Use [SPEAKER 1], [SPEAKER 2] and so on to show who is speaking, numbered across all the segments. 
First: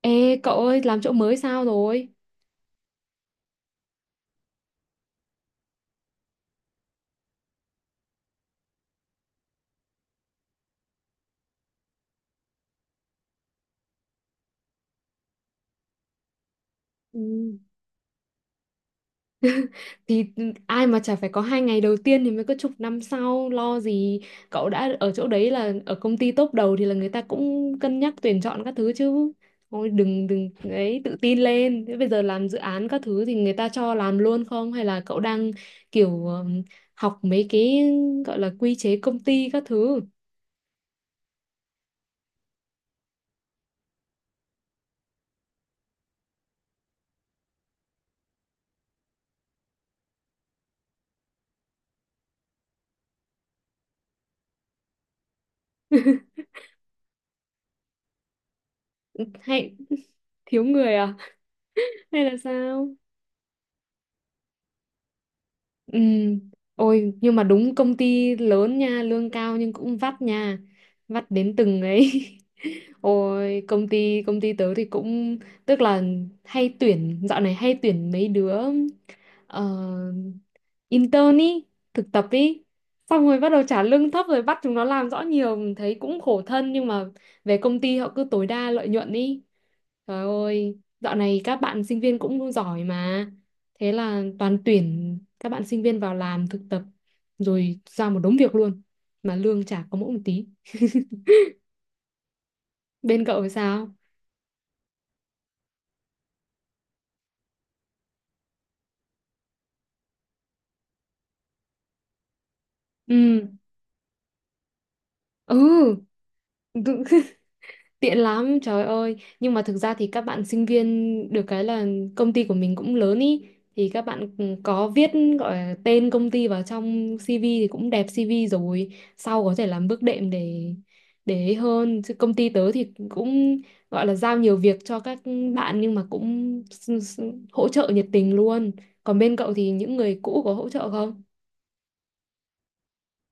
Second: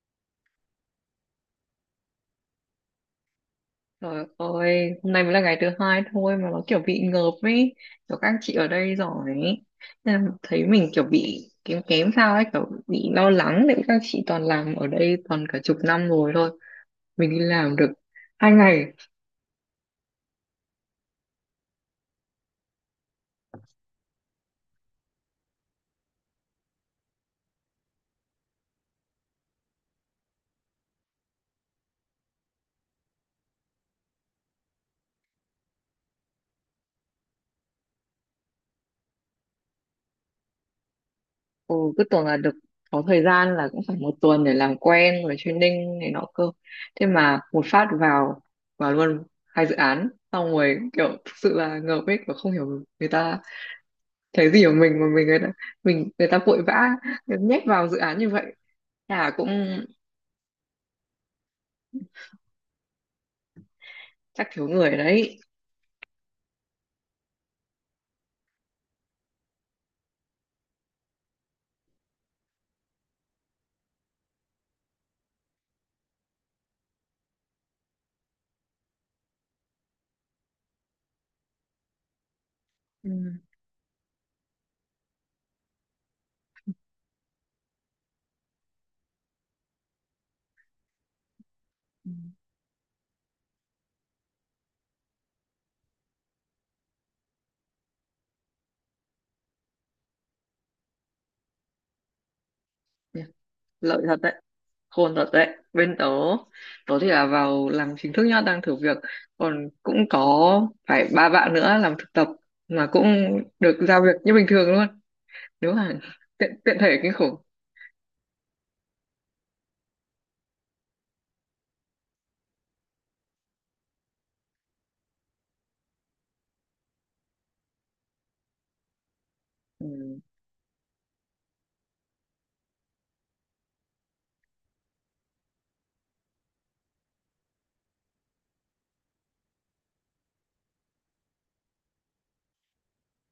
[SPEAKER 1] Ê cậu ơi, làm chỗ mới sao rồi?
[SPEAKER 2] Trời ơi, hôm nay mới là ngày thứ hai thôi mà nó kiểu bị ngợp ấy, kiểu các chị ở đây giỏi ấy. Nên là thấy mình kiểu bị kém kém sao ấy, kiểu bị lo lắng đấy, các chị toàn làm ở đây toàn cả chục năm rồi thôi.
[SPEAKER 1] Ừ.
[SPEAKER 2] Mình đi làm được hai ngày,
[SPEAKER 1] Thì ai mà chả phải có hai ngày đầu tiên. Thì mới có chục năm sau, lo gì. Cậu đã ở chỗ đấy là ở công ty top đầu thì là người ta cũng cân nhắc tuyển chọn các thứ chứ. Thôi, đừng đừng ấy, tự tin lên. Thế bây giờ làm dự án các thứ thì người ta cho làm luôn không, hay là cậu đang kiểu học mấy cái gọi là quy chế công ty các thứ?
[SPEAKER 2] ừ, cứ tưởng là được có thời gian là cũng phải một tuần để làm quen rồi training này nọ cơ. Thế mà một phát vào vào luôn hai dự án, xong rồi kiểu thực sự là ngợp ấy, kiểu không hiểu người ta cái gì của mình mà mình người ta vội vã nhét vào dự án như vậy. Nhà cũng
[SPEAKER 1] Hay thiếu người à? Hay là sao?
[SPEAKER 2] chắc thiếu người đấy.
[SPEAKER 1] Ừ. Ôi nhưng mà đúng công ty lớn nha, lương cao nhưng cũng vắt nha. Vắt đến từng ấy. Ôi, công ty tớ thì cũng tức là hay tuyển, dạo này hay tuyển mấy đứa ờ, intern ý, thực tập ý.
[SPEAKER 2] Ừ.
[SPEAKER 1] Xong rồi bắt đầu trả lương thấp rồi bắt chúng nó làm rõ nhiều, mình thấy cũng khổ thân, nhưng mà về công ty họ cứ tối đa lợi nhuận ý. Trời ơi, dạo này các bạn sinh
[SPEAKER 2] Ừ.
[SPEAKER 1] viên cũng giỏi mà. Thế là toàn tuyển các bạn sinh viên vào làm thực tập rồi ra một đống việc luôn mà lương chả có mỗi một tí.
[SPEAKER 2] Nhỉ,
[SPEAKER 1] Bên cậu thì sao?
[SPEAKER 2] lợi thật đấy, khôn thật đấy. Bên tớ tớ thì là vào làm chính thức nhá, đang thử việc, còn cũng có phải ba bạn nữa làm thực tập mà cũng
[SPEAKER 1] Ừ,
[SPEAKER 2] được giao việc như bình thường luôn. Nếu
[SPEAKER 1] ừ,
[SPEAKER 2] mà tiện tiện thể kinh khủng.
[SPEAKER 1] tiện lắm, trời ơi. Nhưng mà thực ra thì các bạn sinh viên được cái là công ty của mình cũng lớn ý. Thì các bạn có viết gọi là tên công ty vào trong CV thì cũng đẹp CV rồi. Sau có thể làm bước
[SPEAKER 2] Ừ.
[SPEAKER 1] đệm để ấy hơn. Chứ công ty tớ thì cũng gọi là giao nhiều việc cho các bạn nhưng mà cũng hỗ trợ nhiệt tình luôn. Còn bên cậu thì những người cũ có hỗ trợ không?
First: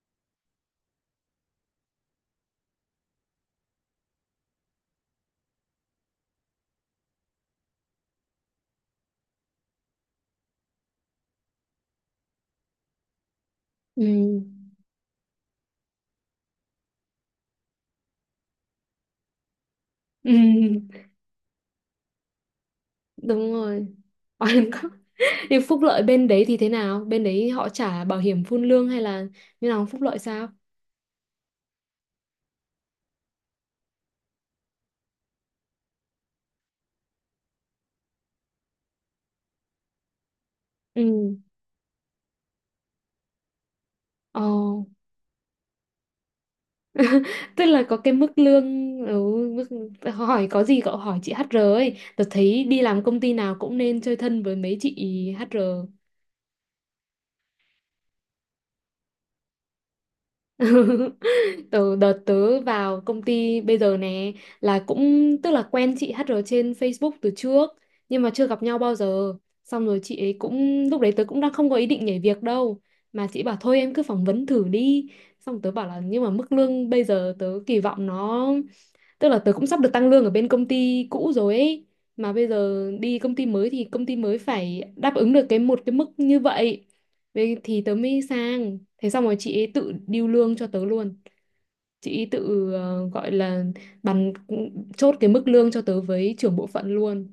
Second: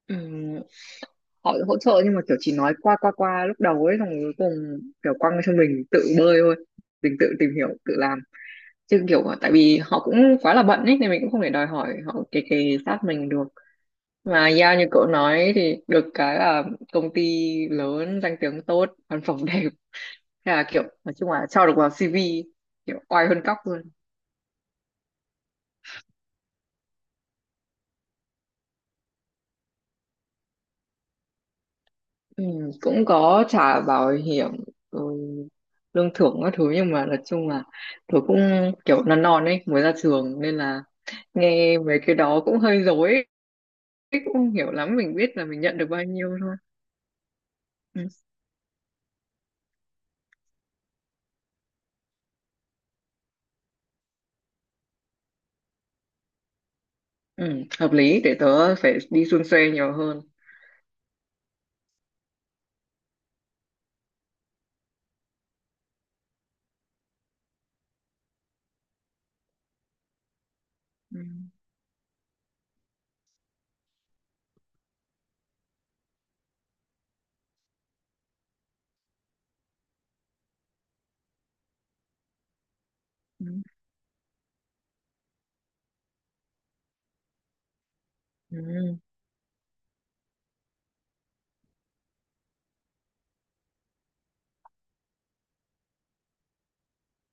[SPEAKER 2] Ừm, họ hỗ trợ nhưng mà kiểu chỉ nói qua qua qua lúc đầu ấy, xong rồi cuối cùng kiểu quăng cho mình tự bơi thôi, mình tự tìm hiểu tự làm, chứ kiểu tại vì họ cũng quá là bận ấy nên mình cũng không thể đòi hỏi họ kề kề sát mình được.
[SPEAKER 1] Ừ.
[SPEAKER 2] Mà yeah, như cậu nói thì được cái là công ty lớn, danh tiếng tốt, văn phòng đẹp. Thế là kiểu
[SPEAKER 1] Ừ.
[SPEAKER 2] nói chung là cho được vào CV, kiểu oai hơn
[SPEAKER 1] Đúng
[SPEAKER 2] cóc luôn.
[SPEAKER 1] rồi, oan có nhưng phúc lợi bên đấy thì thế nào, bên đấy họ trả bảo hiểm phun lương hay là như nào, phúc lợi sao?
[SPEAKER 2] Ừ, cũng có trả bảo hiểm, ừ, lương thưởng các thứ, nhưng mà nói chung là tôi cũng kiểu non non ấy, mới ra trường nên là
[SPEAKER 1] Ừ,
[SPEAKER 2] nghe mấy cái đó cũng hơi rối ấy, cũng
[SPEAKER 1] ồ,
[SPEAKER 2] không hiểu lắm, mình biết là mình nhận được bao nhiêu thôi.
[SPEAKER 1] tức là có
[SPEAKER 2] Ừ,
[SPEAKER 1] cái mức lương, ừ, mức hỏi có gì cậu hỏi chị HR ấy, tớ thấy đi làm công ty nào cũng nên chơi thân với mấy chị HR.
[SPEAKER 2] ừ, hợp lý, để tớ phải đi suôn xuê nhiều hơn.
[SPEAKER 1] Từ đợt tớ vào công ty bây giờ nè là cũng tức là quen chị HR trên Facebook từ trước nhưng mà chưa gặp nhau bao giờ, xong rồi chị ấy cũng, lúc đấy
[SPEAKER 2] Ừ,
[SPEAKER 1] tớ cũng đang không có ý định nhảy việc đâu, mà chị bảo thôi em cứ phỏng vấn thử đi. Xong tớ bảo là nhưng mà mức lương bây giờ tớ kỳ vọng nó, tức là tớ cũng sắp được tăng lương ở bên công ty cũ rồi ấy, mà bây giờ đi công
[SPEAKER 2] ừ,
[SPEAKER 1] ty mới thì công ty mới phải đáp ứng được cái một cái mức như vậy. Vậy thì tớ mới sang.
[SPEAKER 2] ừ.
[SPEAKER 1] Thế xong rồi chị ấy tự điêu lương cho tớ luôn, chị tự gọi là bàn, chốt cái mức lương cho tớ với trưởng bộ phận luôn,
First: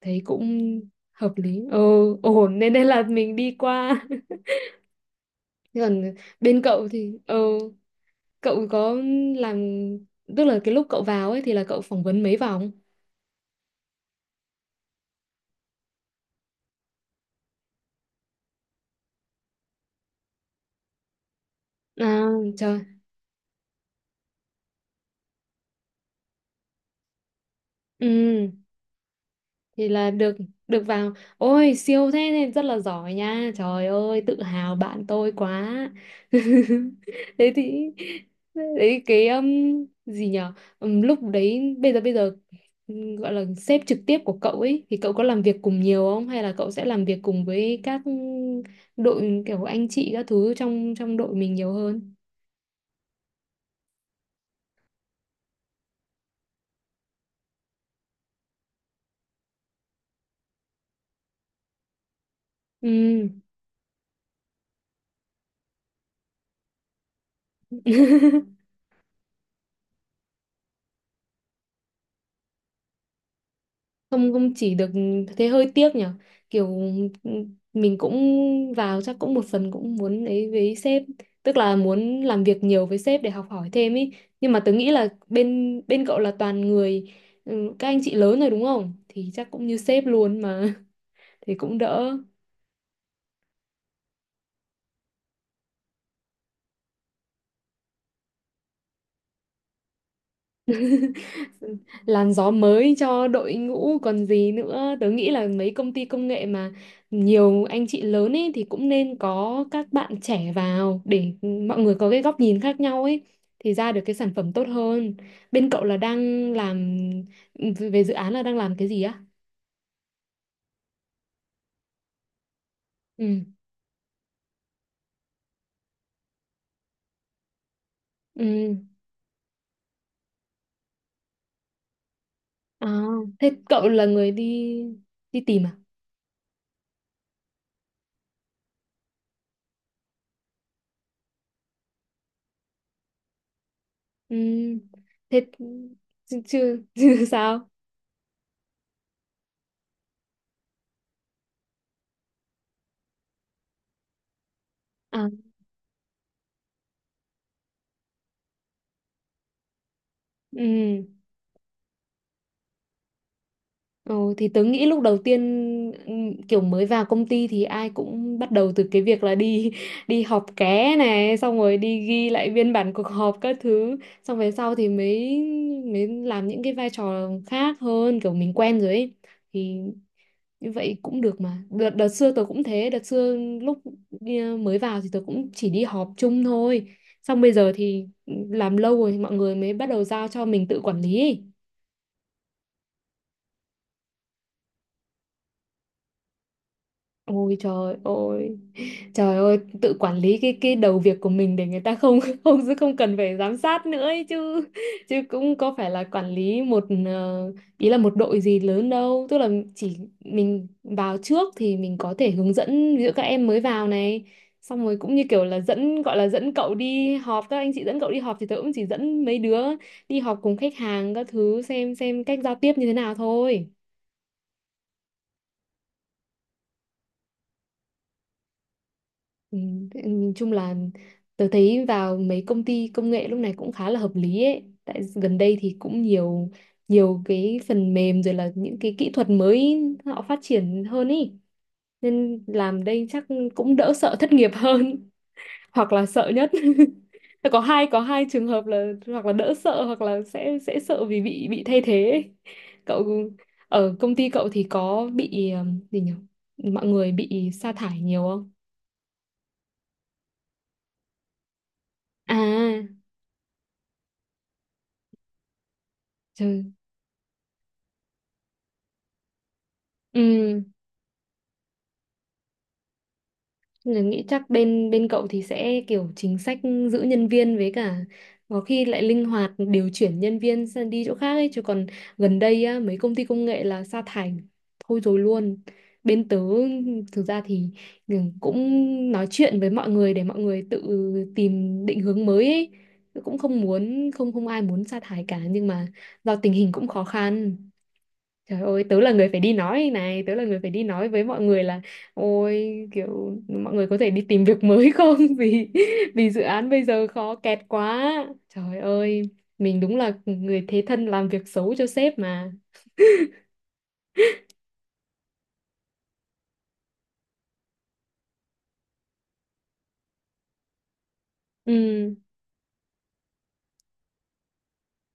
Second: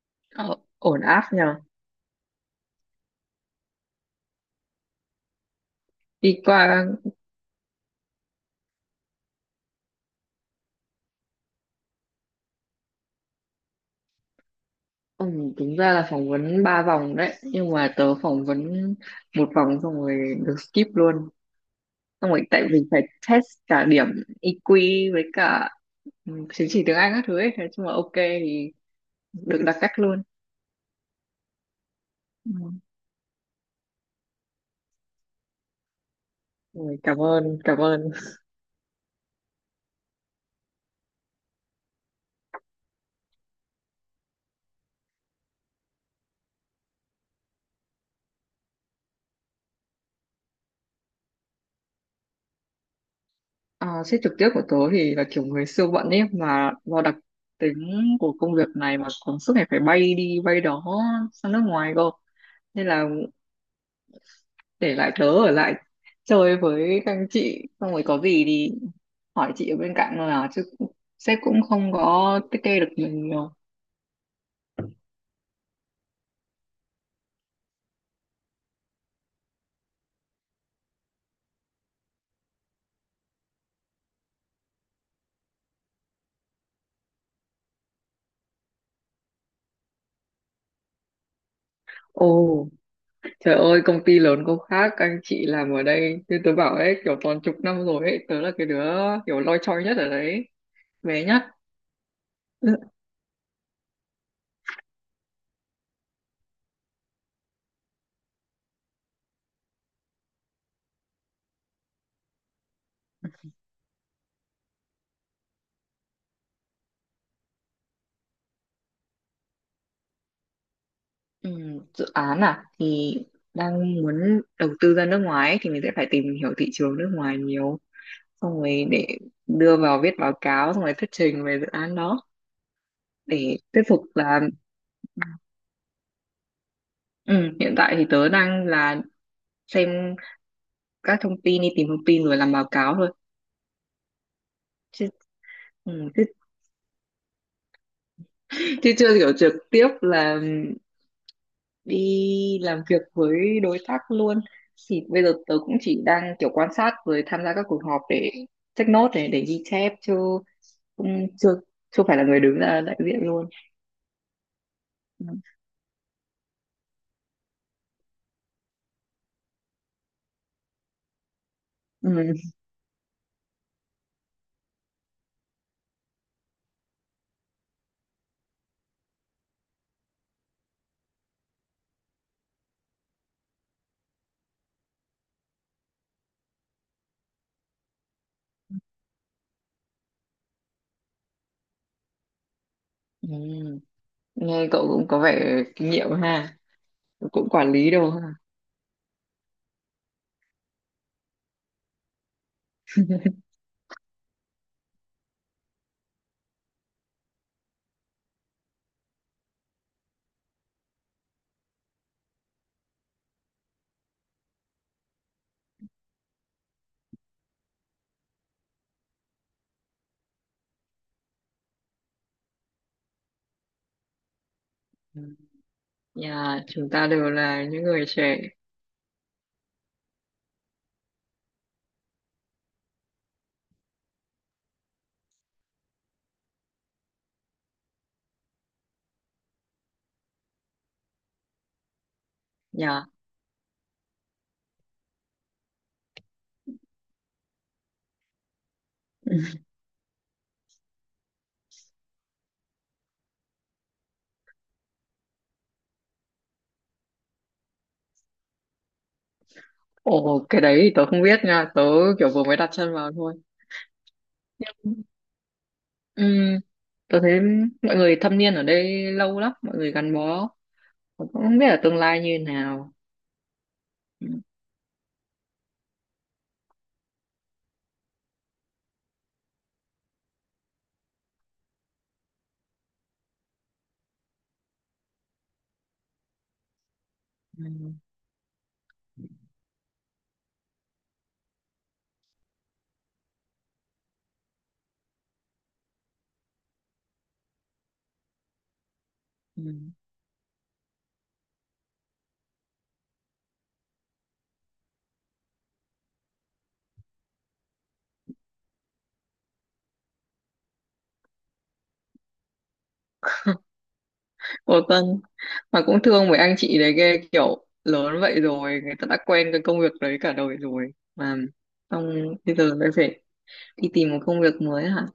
[SPEAKER 1] thấy
[SPEAKER 2] Ờ,
[SPEAKER 1] cũng
[SPEAKER 2] ổn áp
[SPEAKER 1] hợp
[SPEAKER 2] nhờ.
[SPEAKER 1] lý, ờ, ổn, nên nên là mình đi qua. Thế còn
[SPEAKER 2] Đi
[SPEAKER 1] bên
[SPEAKER 2] qua.
[SPEAKER 1] cậu thì ờ, cậu có làm, tức là cái lúc cậu vào ấy thì là cậu phỏng vấn mấy vòng?
[SPEAKER 2] Ừ, đúng ra là phỏng vấn ba vòng đấy nhưng mà tớ phỏng vấn một vòng xong rồi được skip luôn. Xong
[SPEAKER 1] À,
[SPEAKER 2] rồi tại
[SPEAKER 1] trời,
[SPEAKER 2] vì phải test cả điểm EQ với cả, ừ, chứng chỉ tiếng Anh các thứ ấy, thế chung là ok
[SPEAKER 1] ừ,
[SPEAKER 2] thì được đặc
[SPEAKER 1] thì
[SPEAKER 2] cách
[SPEAKER 1] là
[SPEAKER 2] luôn.
[SPEAKER 1] được, được vào. Ôi siêu thế, nên rất
[SPEAKER 2] Ừ.
[SPEAKER 1] là giỏi nha, trời ơi, tự hào bạn tôi quá.
[SPEAKER 2] Ôi, cảm
[SPEAKER 1] Thế
[SPEAKER 2] ơn cảm
[SPEAKER 1] thì
[SPEAKER 2] ơn.
[SPEAKER 1] đấy cái gì nhở? Lúc đấy, bây giờ gọi là sếp trực tiếp của cậu ấy thì cậu có làm việc cùng nhiều không, hay là cậu sẽ làm việc cùng với các đội kiểu anh chị các thứ trong trong đội mình nhiều hơn?
[SPEAKER 2] À, sếp trực tiếp của tớ thì là kiểu người siêu bận ấy, mà do đặc tính của công việc này mà còn suốt ngày phải bay đi bay đó, sang nước ngoài cơ, nên là
[SPEAKER 1] Ừ.
[SPEAKER 2] để lại tớ ở lại chơi với các anh chị, xong rồi có gì thì hỏi chị ở bên cạnh thôi, à chứ sếp cũng không có tiết kê được mình nhiều.
[SPEAKER 1] Không không chỉ được, thế hơi tiếc nhở, kiểu ừ, mình cũng vào chắc cũng một phần cũng muốn ấy với sếp, tức là muốn làm việc nhiều với sếp để học hỏi thêm ý, nhưng mà tớ nghĩ là bên bên cậu là toàn người, ừ, các anh chị lớn rồi đúng không, thì chắc cũng như sếp luôn mà. Thì cũng đỡ,
[SPEAKER 2] Ồ. Trời ơi, công ty lớn có khác, anh chị làm ở đây như tớ bảo ấy, kiểu toàn chục năm rồi ấy. Tớ là cái đứa kiểu loi choi nhất ở đấy. Bé nhất.
[SPEAKER 1] làn gió
[SPEAKER 2] Ừ,
[SPEAKER 1] mới cho đội ngũ còn gì nữa. Tớ nghĩ là mấy công ty công nghệ mà nhiều anh chị lớn ấy thì cũng nên có các bạn trẻ vào để mọi người có cái góc nhìn khác nhau ấy, thì ra được cái sản phẩm tốt hơn. Bên cậu là đang làm về dự án là đang làm cái gì á?
[SPEAKER 2] ừ, dự án à? Thì
[SPEAKER 1] Ừ,
[SPEAKER 2] đang muốn đầu tư ra nước ngoài ấy, thì mình sẽ phải tìm hiểu thị trường nước ngoài nhiều.
[SPEAKER 1] ừ,
[SPEAKER 2] Xong rồi để đưa vào viết báo cáo, xong rồi thuyết trình về dự án đó.
[SPEAKER 1] à, thế
[SPEAKER 2] Để thuyết
[SPEAKER 1] cậu
[SPEAKER 2] phục
[SPEAKER 1] là người
[SPEAKER 2] là,
[SPEAKER 1] đi đi tìm à?
[SPEAKER 2] ừ, hiện tại thì tớ đang là xem các thông tin, đi tìm thông tin rồi làm báo cáo thôi.
[SPEAKER 1] Ừ,
[SPEAKER 2] Chứ,
[SPEAKER 1] thế
[SPEAKER 2] ừ, chứ,
[SPEAKER 1] chứ, chứ, sao?
[SPEAKER 2] chứ chưa hiểu trực tiếp là đi làm việc với đối tác luôn, thì bây
[SPEAKER 1] À,
[SPEAKER 2] giờ tớ cũng chỉ đang kiểu quan sát rồi tham gia các cuộc họp để check note này, để ghi chép, chứ
[SPEAKER 1] ừ.
[SPEAKER 2] cũng chưa chưa phải là người đứng ra đại diện luôn.
[SPEAKER 1] Ừ, thì tớ nghĩ lúc đầu
[SPEAKER 2] Ừ.
[SPEAKER 1] tiên kiểu mới vào công ty thì ai cũng bắt đầu từ cái việc là đi đi họp ké này, xong rồi đi
[SPEAKER 2] Ừ.
[SPEAKER 1] ghi lại biên bản cuộc họp các thứ, xong về sau thì mới mới làm những cái vai trò khác hơn kiểu mình quen rồi ấy, thì như vậy cũng được mà. Đợt xưa tớ cũng thế, đợt xưa lúc mới vào thì tớ cũng chỉ đi họp chung thôi, xong bây giờ thì ừ, làm lâu rồi mọi người mới bắt đầu giao cho mình tự quản lý ấy.
[SPEAKER 2] Ừ. Nghe cậu cũng có vẻ kinh nghiệm ha, cũng
[SPEAKER 1] Ôi
[SPEAKER 2] quản lý
[SPEAKER 1] trời
[SPEAKER 2] đâu ha.
[SPEAKER 1] ơi, trời ơi, tự quản lý cái đầu việc của mình để người ta không không không cần phải giám sát nữa ấy chứ, chứ cũng có phải là quản lý một ý là một đội gì lớn đâu, tức là chỉ mình vào trước thì mình có thể hướng dẫn ví dụ các em mới vào này, xong rồi cũng như kiểu là dẫn, gọi là dẫn cậu đi họp, các anh chị dẫn cậu đi họp thì tớ cũng chỉ dẫn mấy đứa đi họp cùng khách hàng các thứ, xem cách giao tiếp như thế nào thôi.
[SPEAKER 2] Ừ. Nhà chúng ta đều là những người trẻ.
[SPEAKER 1] Ừ, thế nhìn chung là tớ thấy vào mấy công ty công nghệ lúc này cũng khá là hợp lý ấy. Tại gần đây thì cũng nhiều nhiều cái phần mềm rồi là những cái kỹ thuật mới họ phát triển hơn ý. Nên làm đây
[SPEAKER 2] Nhà.
[SPEAKER 1] chắc cũng đỡ sợ thất nghiệp hơn, hoặc là sợ nhất. Có hai, có hai trường hợp là hoặc là
[SPEAKER 2] Ừ.
[SPEAKER 1] đỡ sợ, hoặc là sẽ sợ vì bị thay thế ấy. Cậu ở công ty cậu thì có bị gì nhỉ, mọi người bị sa thải nhiều không?
[SPEAKER 2] Ồ, cái đấy thì tớ không biết nha, tớ kiểu
[SPEAKER 1] À,
[SPEAKER 2] vừa mới đặt chân vào thôi. Ừ,
[SPEAKER 1] trời,
[SPEAKER 2] tôi thấy mọi người thâm niên ở đây lâu lắm, mọi người gắn bó.
[SPEAKER 1] ừ,
[SPEAKER 2] Mà cũng không biết ở tương lai như nào.
[SPEAKER 1] mình nghĩ
[SPEAKER 2] Ừ,
[SPEAKER 1] chắc bên bên cậu thì sẽ kiểu chính sách giữ nhân viên, với cả có khi lại linh hoạt điều chuyển nhân viên sang đi chỗ khác ấy chứ, còn gần đây á, mấy công ty công nghệ là sa thải thôi rồi luôn. Bên tớ thực ra thì
[SPEAKER 2] ừ,
[SPEAKER 1] ừ, cũng nói chuyện với mọi người để mọi người tự tìm định hướng mới ấy. Cũng không muốn, không không ai muốn sa thải cả nhưng mà do tình hình cũng khó khăn. Trời ơi, tớ là người phải đi
[SPEAKER 2] ừ.
[SPEAKER 1] nói này, tớ là người phải đi nói với mọi người là ôi kiểu mọi người có thể đi tìm việc mới không, vì vì dự án bây giờ khó kẹt quá. Trời ơi, mình đúng là người thế thân làm việc xấu cho sếp mà.
[SPEAKER 2] Ủa Tân, mà cũng thương mấy anh chị đấy ghê, kiểu lớn vậy rồi người ta đã quen cái công việc đấy cả đời rồi mà,
[SPEAKER 1] Ừ.
[SPEAKER 2] xong bây giờ lại phải đi tìm một công việc mới hả,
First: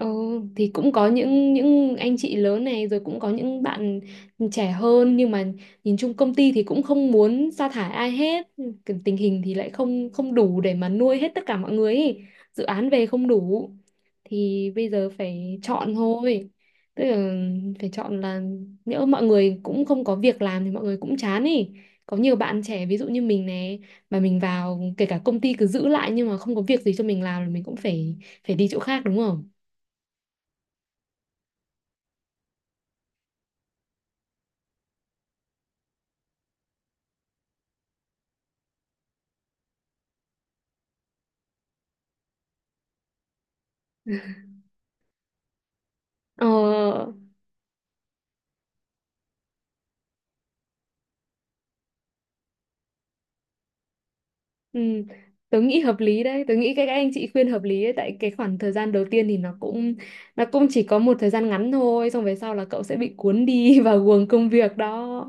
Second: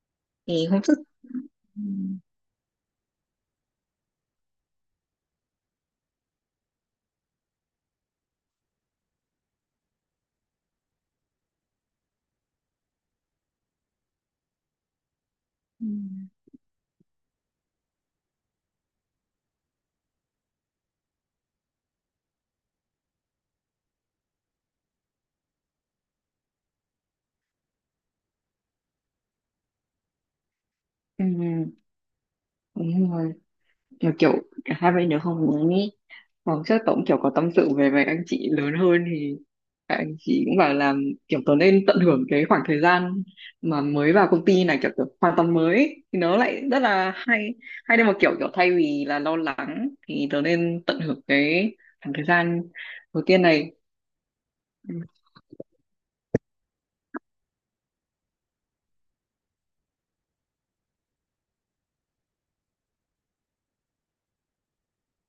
[SPEAKER 1] Ừ,
[SPEAKER 2] thì
[SPEAKER 1] thì
[SPEAKER 2] không
[SPEAKER 1] cũng
[SPEAKER 2] sức.
[SPEAKER 1] có những
[SPEAKER 2] Ừ,
[SPEAKER 1] những anh chị lớn này, rồi cũng có những bạn trẻ hơn, nhưng mà nhìn chung công ty thì cũng không muốn sa thải ai hết. Cái tình hình thì lại không không đủ để mà nuôi hết tất cả mọi người ý. Dự án về không đủ thì bây giờ phải
[SPEAKER 2] ừ,
[SPEAKER 1] chọn thôi, tức là phải chọn là nhỡ mọi người cũng không có việc làm thì mọi người cũng chán ý, có nhiều bạn trẻ ví dụ như mình này, mà mình vào kể cả công ty cứ giữ lại nhưng mà không có việc gì cho mình làm thì mình cũng phải phải đi chỗ khác, đúng không?
[SPEAKER 2] ừ. Đúng rồi, mà kiểu cả hai bên đều không muốn ý. Hoặc chắc tớ kiểu có tâm sự về với anh chị lớn hơn thì các anh chị cũng bảo là kiểu tớ nên tận hưởng cái khoảng thời gian mà mới vào công ty này, kiểu, kiểu hoàn toàn mới ấy, thì nó lại rất là
[SPEAKER 1] Ờ,
[SPEAKER 2] hay, hay đến một kiểu, kiểu thay vì là lo lắng thì tớ nên tận hưởng cái khoảng thời gian đầu tiên này.
[SPEAKER 1] ừ,
[SPEAKER 2] Ừ.
[SPEAKER 1] tớ nghĩ hợp lý đấy, tớ nghĩ các anh chị khuyên hợp lý đấy, tại cái khoảng thời gian đầu tiên thì nó cũng chỉ có một thời gian ngắn thôi, xong về sau là cậu sẽ bị cuốn đi vào guồng công việc đó,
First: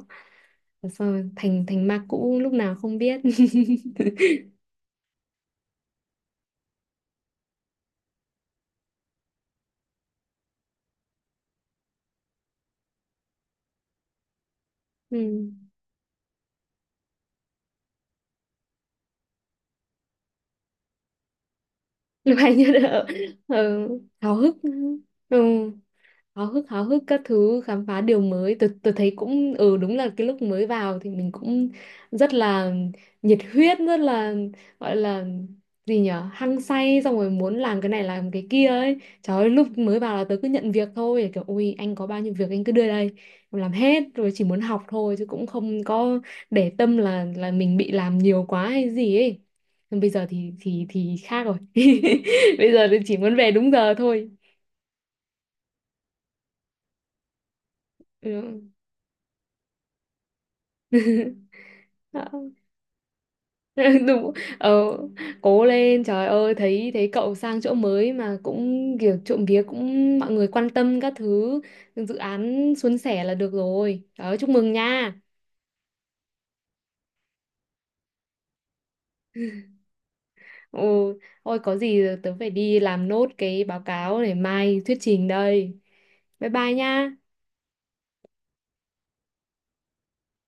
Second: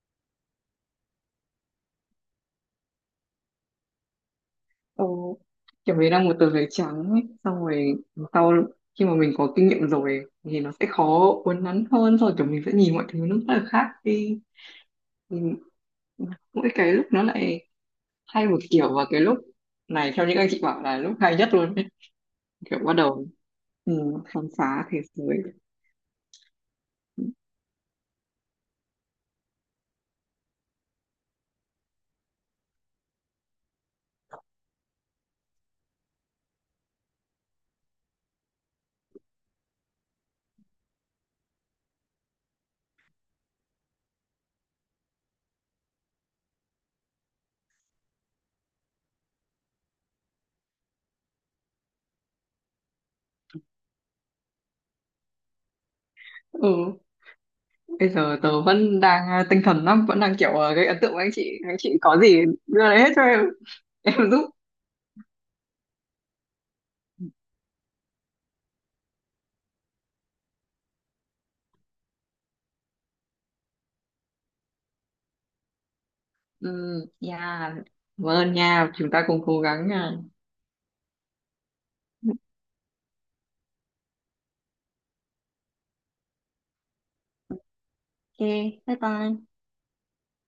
[SPEAKER 1] xong rồi thành thành ma cũ lúc nào không biết.
[SPEAKER 2] Ồ, kiểu mình đang một tờ giấy trắng ấy, xong rồi sau khi mà mình có kinh nghiệm rồi thì nó sẽ khó uốn nắn hơn, rồi kiểu mình sẽ nhìn mọi thứ nó rất là khác đi.
[SPEAKER 1] Ừ.
[SPEAKER 2] Mình- mỗi cái lúc nó lại hay một kiểu, và cái lúc này theo những anh chị bảo là lúc hay nhất luôn ấy.
[SPEAKER 1] Lúc hay nhất
[SPEAKER 2] Kiểu bắt
[SPEAKER 1] là
[SPEAKER 2] đầu,
[SPEAKER 1] ừ,
[SPEAKER 2] ừ,
[SPEAKER 1] háo
[SPEAKER 2] khám
[SPEAKER 1] hức.
[SPEAKER 2] phá thế
[SPEAKER 1] Ừ,
[SPEAKER 2] giới.
[SPEAKER 1] háo hức các thứ, khám phá điều mới, tôi thấy cũng ừ đúng là cái lúc mới vào thì mình cũng rất là nhiệt huyết, rất là gọi là gì nhở, hăng say, xong rồi muốn làm cái này làm cái kia ấy. Trời ơi, lúc mới vào là tớ cứ nhận việc thôi, kiểu ui anh có bao nhiêu việc anh cứ đưa đây em làm hết, rồi chỉ muốn học thôi chứ cũng không có để tâm là mình bị làm nhiều quá hay gì ấy. Nhưng bây giờ thì thì khác rồi, bây giờ thì chỉ muốn về đúng giờ thôi.
[SPEAKER 2] Ừ, bây giờ
[SPEAKER 1] Ừ.
[SPEAKER 2] tớ vẫn đang, à, tinh thần lắm, vẫn đang kiểu, à, gây ấn tượng với anh chị, anh chị có
[SPEAKER 1] Dạ.
[SPEAKER 2] gì đưa lấy hết cho em, em
[SPEAKER 1] Đúng,
[SPEAKER 2] giúp.
[SPEAKER 1] ờ, cố lên. Trời ơi, thấy thấy cậu sang chỗ mới mà cũng kiểu trộm vía cũng mọi người quan tâm các thứ, dự án suôn sẻ là được rồi. Trời ơi, chúc mừng nha.
[SPEAKER 2] Ừ, yeah, vâng nha, chúng ta cùng cố gắng nha.
[SPEAKER 1] Ừ, thôi có gì tớ phải đi làm nốt cái báo cáo để mai thuyết trình đây, bye bye nha.
[SPEAKER 2] Ok, bye bye.